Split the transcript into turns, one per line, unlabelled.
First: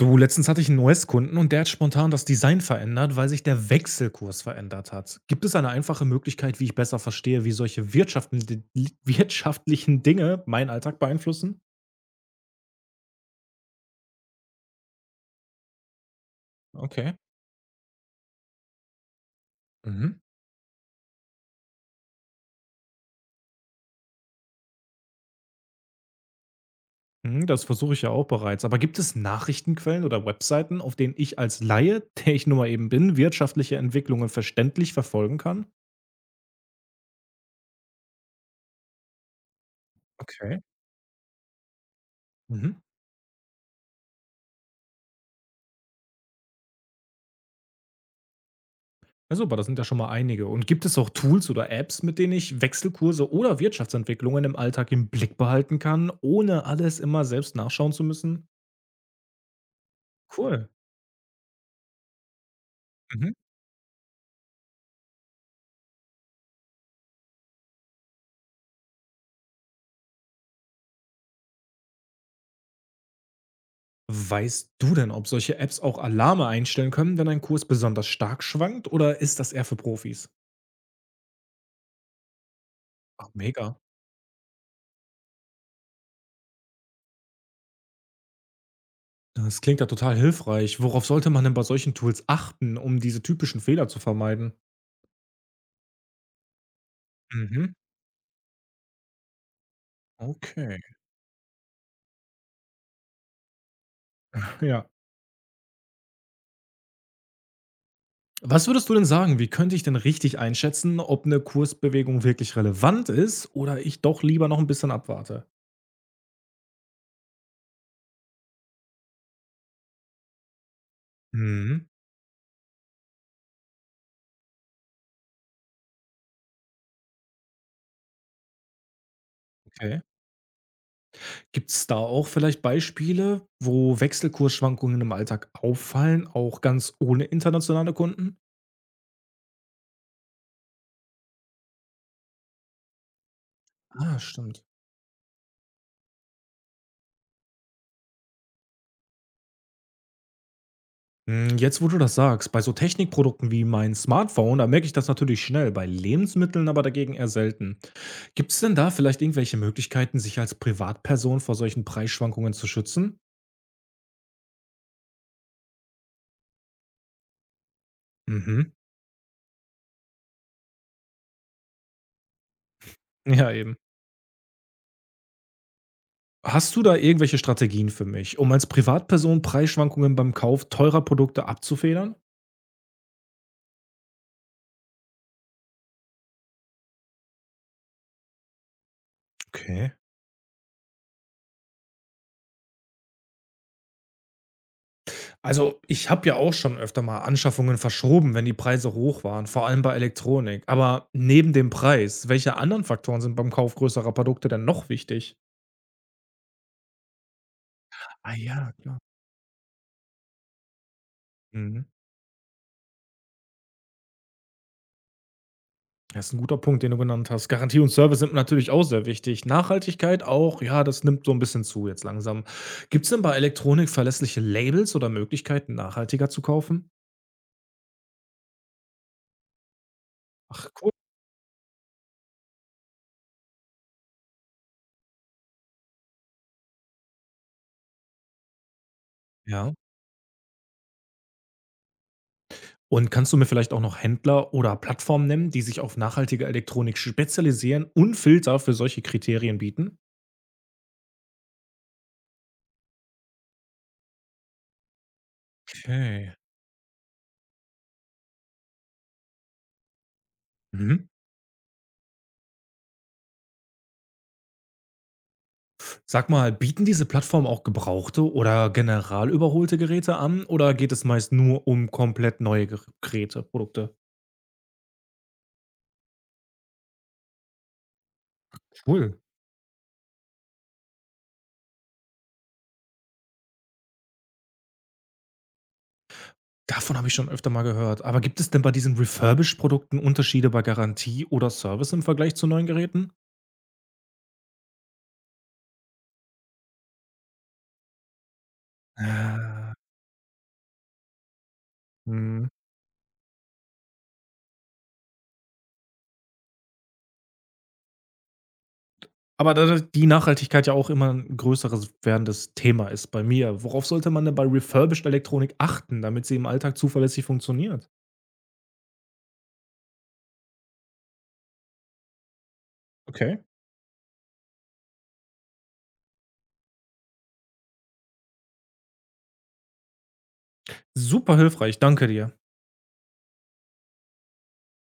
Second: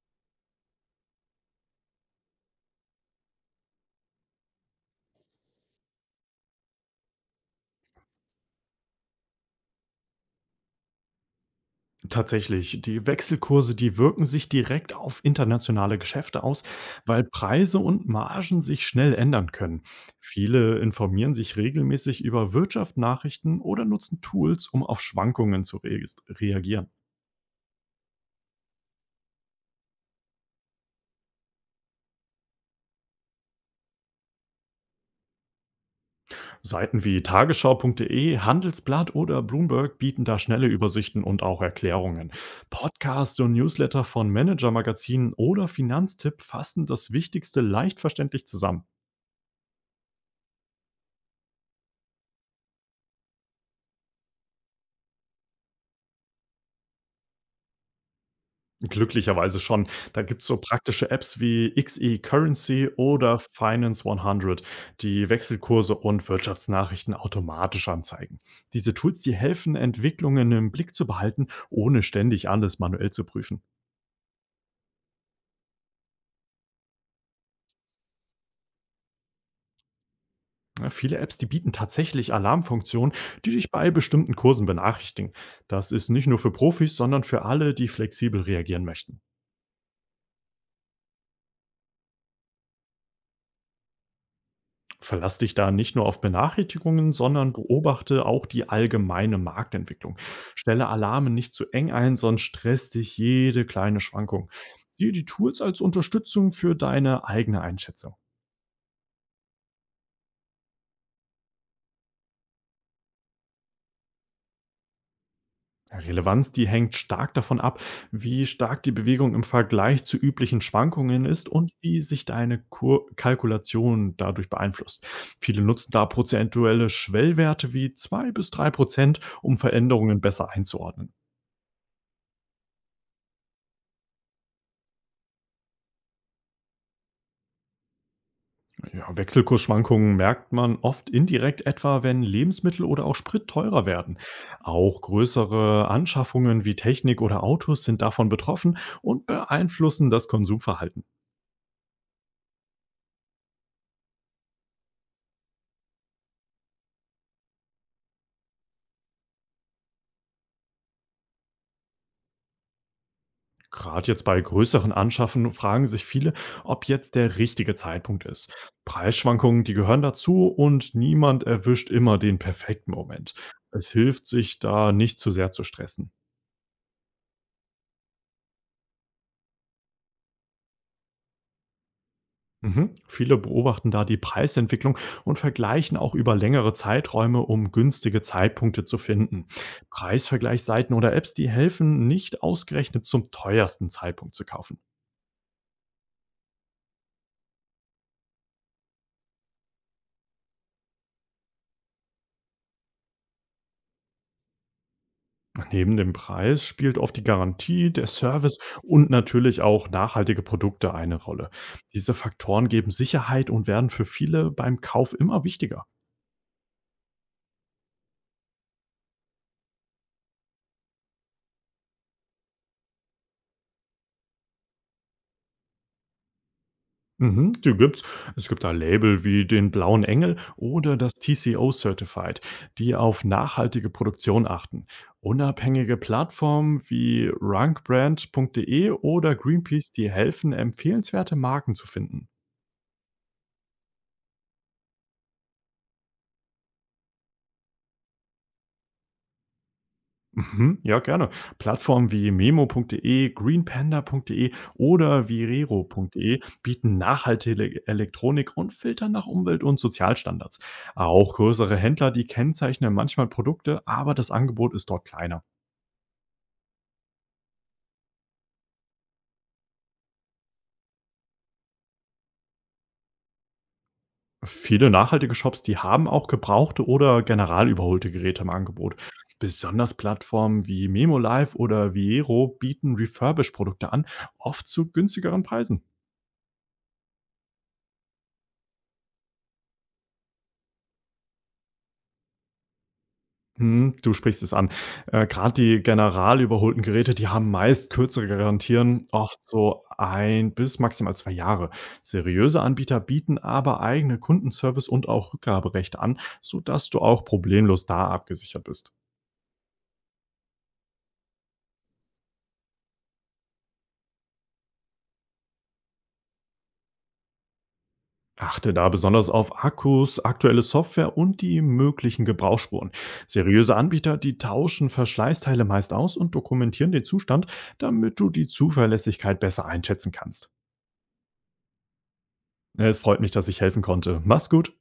Du, letztens hatte ich einen US-Kunden und der hat spontan das Design verändert, weil sich der Wechselkurs verändert hat. Gibt es eine einfache Möglichkeit, wie ich besser verstehe, wie solche wirtschaftlichen Dinge meinen Alltag beeinflussen?
Tatsächlich, die Wechselkurse, die wirken sich direkt auf internationale Geschäfte aus,
Okay.
weil Preise und Margen sich schnell ändern können.
Mhm.
Viele informieren sich regelmäßig über Wirtschaftsnachrichten oder nutzen Tools, um auf Schwankungen zu reagieren.
Mhm, das versuche ich ja auch bereits. Aber gibt es Nachrichtenquellen oder Webseiten, auf denen ich als Laie, der ich nun mal eben bin, wirtschaftliche Entwicklungen verständlich verfolgen kann?
Seiten wie tagesschau.de, Handelsblatt oder Bloomberg bieten da
Okay.
schnelle Übersichten und auch Erklärungen.
Mhm.
Podcasts und Newsletter von Managermagazinen oder Finanztipp fassen das Wichtigste leicht verständlich zusammen.
Ja, super, das sind ja schon mal einige. Und gibt es auch Tools oder Apps, mit denen ich Wechselkurse oder Wirtschaftsentwicklungen im Alltag im Blick behalten kann, ohne alles immer selbst nachschauen zu müssen?
Glücklicherweise schon. Da gibt's so
Cool.
praktische Apps wie XE-Currency
Mhm.
oder Finance 100, die Wechselkurse und Wirtschaftsnachrichten automatisch anzeigen. Diese Tools, die helfen, Entwicklungen im Blick zu behalten, ohne ständig alles manuell zu prüfen.
Weißt du denn, ob solche Apps auch Alarme einstellen können, wenn ein Kurs besonders stark schwankt oder ist das eher für Profis?
Ja, viele Apps, die bieten tatsächlich Alarmfunktionen,
Ach,
die dich
mega.
bei bestimmten Kursen benachrichtigen. Das ist nicht nur für Profis, sondern für alle, die flexibel reagieren möchten.
Das klingt ja total hilfreich. Worauf sollte man denn bei solchen Tools achten, um diese typischen Fehler zu vermeiden?
Verlass dich da nicht nur auf Benachrichtigungen, sondern
Mhm.
beobachte auch die allgemeine Marktentwicklung.
Okay.
Stelle Alarme nicht zu eng ein, sonst stresst dich jede kleine Schwankung.
Ja.
Siehe die Tools als Unterstützung für deine eigene Einschätzung.
Was würdest du denn sagen? Wie könnte ich denn richtig einschätzen, ob eine Kursbewegung wirklich relevant ist oder ich doch lieber noch ein bisschen abwarte?
Ja, Relevanz, die hängt stark davon ab, wie stark die Bewegung im Vergleich zu üblichen Schwankungen ist und
Mhm,
wie sich deine Kur Kalkulation dadurch beeinflusst. Viele nutzen da prozentuelle Schwellwerte wie 2 bis 3%, um
okay.
Veränderungen besser einzuordnen.
Gibt es da auch vielleicht Beispiele, wo Wechselkursschwankungen im Alltag auffallen, auch ganz ohne internationale Kunden?
Ja, Wechselkursschwankungen merkt man oft indirekt etwa, wenn Lebensmittel oder auch Sprit teurer
Ah,
werden.
stimmt.
Auch größere Anschaffungen wie Technik oder Autos sind davon betroffen und beeinflussen das Konsumverhalten.
Hm, jetzt, wo du das sagst, bei so Technikprodukten wie mein Smartphone, da merke ich das natürlich schnell, bei Lebensmitteln aber dagegen eher selten. Gibt es denn da vielleicht irgendwelche Möglichkeiten, sich als Privatperson vor solchen Preisschwankungen zu schützen?
Gerade jetzt bei größeren Anschaffen fragen sich viele, ob jetzt der richtige Zeitpunkt ist.
Mhm.
Preisschwankungen, die gehören dazu, und niemand erwischt immer den perfekten Moment.
Ja, eben.
Es hilft, sich da nicht zu sehr zu stressen.
Hast du da irgendwelche Strategien für mich, um als Privatperson Preisschwankungen beim Kauf teurer Produkte abzufedern?
Mhm. Viele beobachten da die Preisentwicklung und vergleichen auch über längere Zeiträume, um günstige Zeitpunkte zu finden.
Okay.
Preisvergleichsseiten oder Apps, die helfen, nicht ausgerechnet zum teuersten Zeitpunkt zu kaufen.
Also, ich habe ja auch schon öfter mal Anschaffungen verschoben, wenn die Preise hoch waren, vor allem bei Elektronik. Aber neben dem Preis, welche anderen Faktoren sind beim Kauf größerer Produkte denn noch wichtig?
Neben dem Preis spielt oft die Garantie, der
Ah
Service
ja, klar.
und natürlich auch nachhaltige Produkte eine Rolle.
Mhm.
Diese Faktoren geben Sicherheit und werden für viele beim Kauf immer wichtiger.
Das ist ein guter Punkt, den du genannt hast. Garantie und Service sind natürlich auch sehr wichtig. Nachhaltigkeit auch, ja, das nimmt so ein bisschen zu jetzt langsam. Gibt es denn bei Elektronik verlässliche Labels oder Möglichkeiten, nachhaltiger zu kaufen?
Mhm, die gibt's. Es gibt da Label wie den Blauen Engel
Ach cool,
oder das TCO Certified, die auf nachhaltige Produktion achten. Unabhängige Plattformen wie rankbrand.de oder
ja.
Greenpeace, die helfen, empfehlenswerte Marken zu finden.
Und kannst du mir vielleicht auch noch Händler oder Plattformen nennen, die sich auf nachhaltige Elektronik spezialisieren und Filter für solche Kriterien bieten?
Mhm, ja, gerne. Plattformen wie memo.de, greenpanda.de oder
Okay.
virero.de bieten nachhaltige Elektronik und filtern nach Umwelt- und Sozialstandards.
Mhm.
Auch größere Händler, die kennzeichnen manchmal Produkte, aber das Angebot ist dort kleiner.
Sag mal, bieten diese Plattformen auch gebrauchte oder general überholte Geräte an oder geht es meist nur um komplett neue Geräte, Produkte?
Viele nachhaltige Shops, die haben auch gebrauchte oder general überholte Geräte im Angebot.
Cool.
Besonders Plattformen wie MemoLive oder Viero bieten Refurbished-Produkte an, oft zu günstigeren Preisen.
Davon habe ich schon öfter mal gehört. Aber gibt es denn bei diesen refurbished Produkten Unterschiede bei Garantie oder Service im Vergleich zu neuen Geräten?
Mhm, du sprichst es an. Grad die general überholten Geräte, die haben meist kürzere Garantien, oft
Ah,
so ein bis maximal 2 Jahre.
mhm.
Seriöse Anbieter bieten aber eigene Kundenservice und auch Rückgaberechte an, sodass du auch problemlos da abgesichert bist.
Aber da die Nachhaltigkeit ja auch immer ein größeres werdendes Thema ist bei mir. Worauf sollte man denn bei refurbished Elektronik achten, damit sie im Alltag zuverlässig funktioniert?
Achte da besonders auf Akkus, aktuelle Software und die möglichen Gebrauchsspuren.
Okay,
Seriöse Anbieter, die tauschen Verschleißteile meist aus und dokumentieren den Zustand, damit du die Zuverlässigkeit besser einschätzen kannst.
super hilfreich, danke dir.
Es freut mich, dass ich helfen konnte. Mach's gut.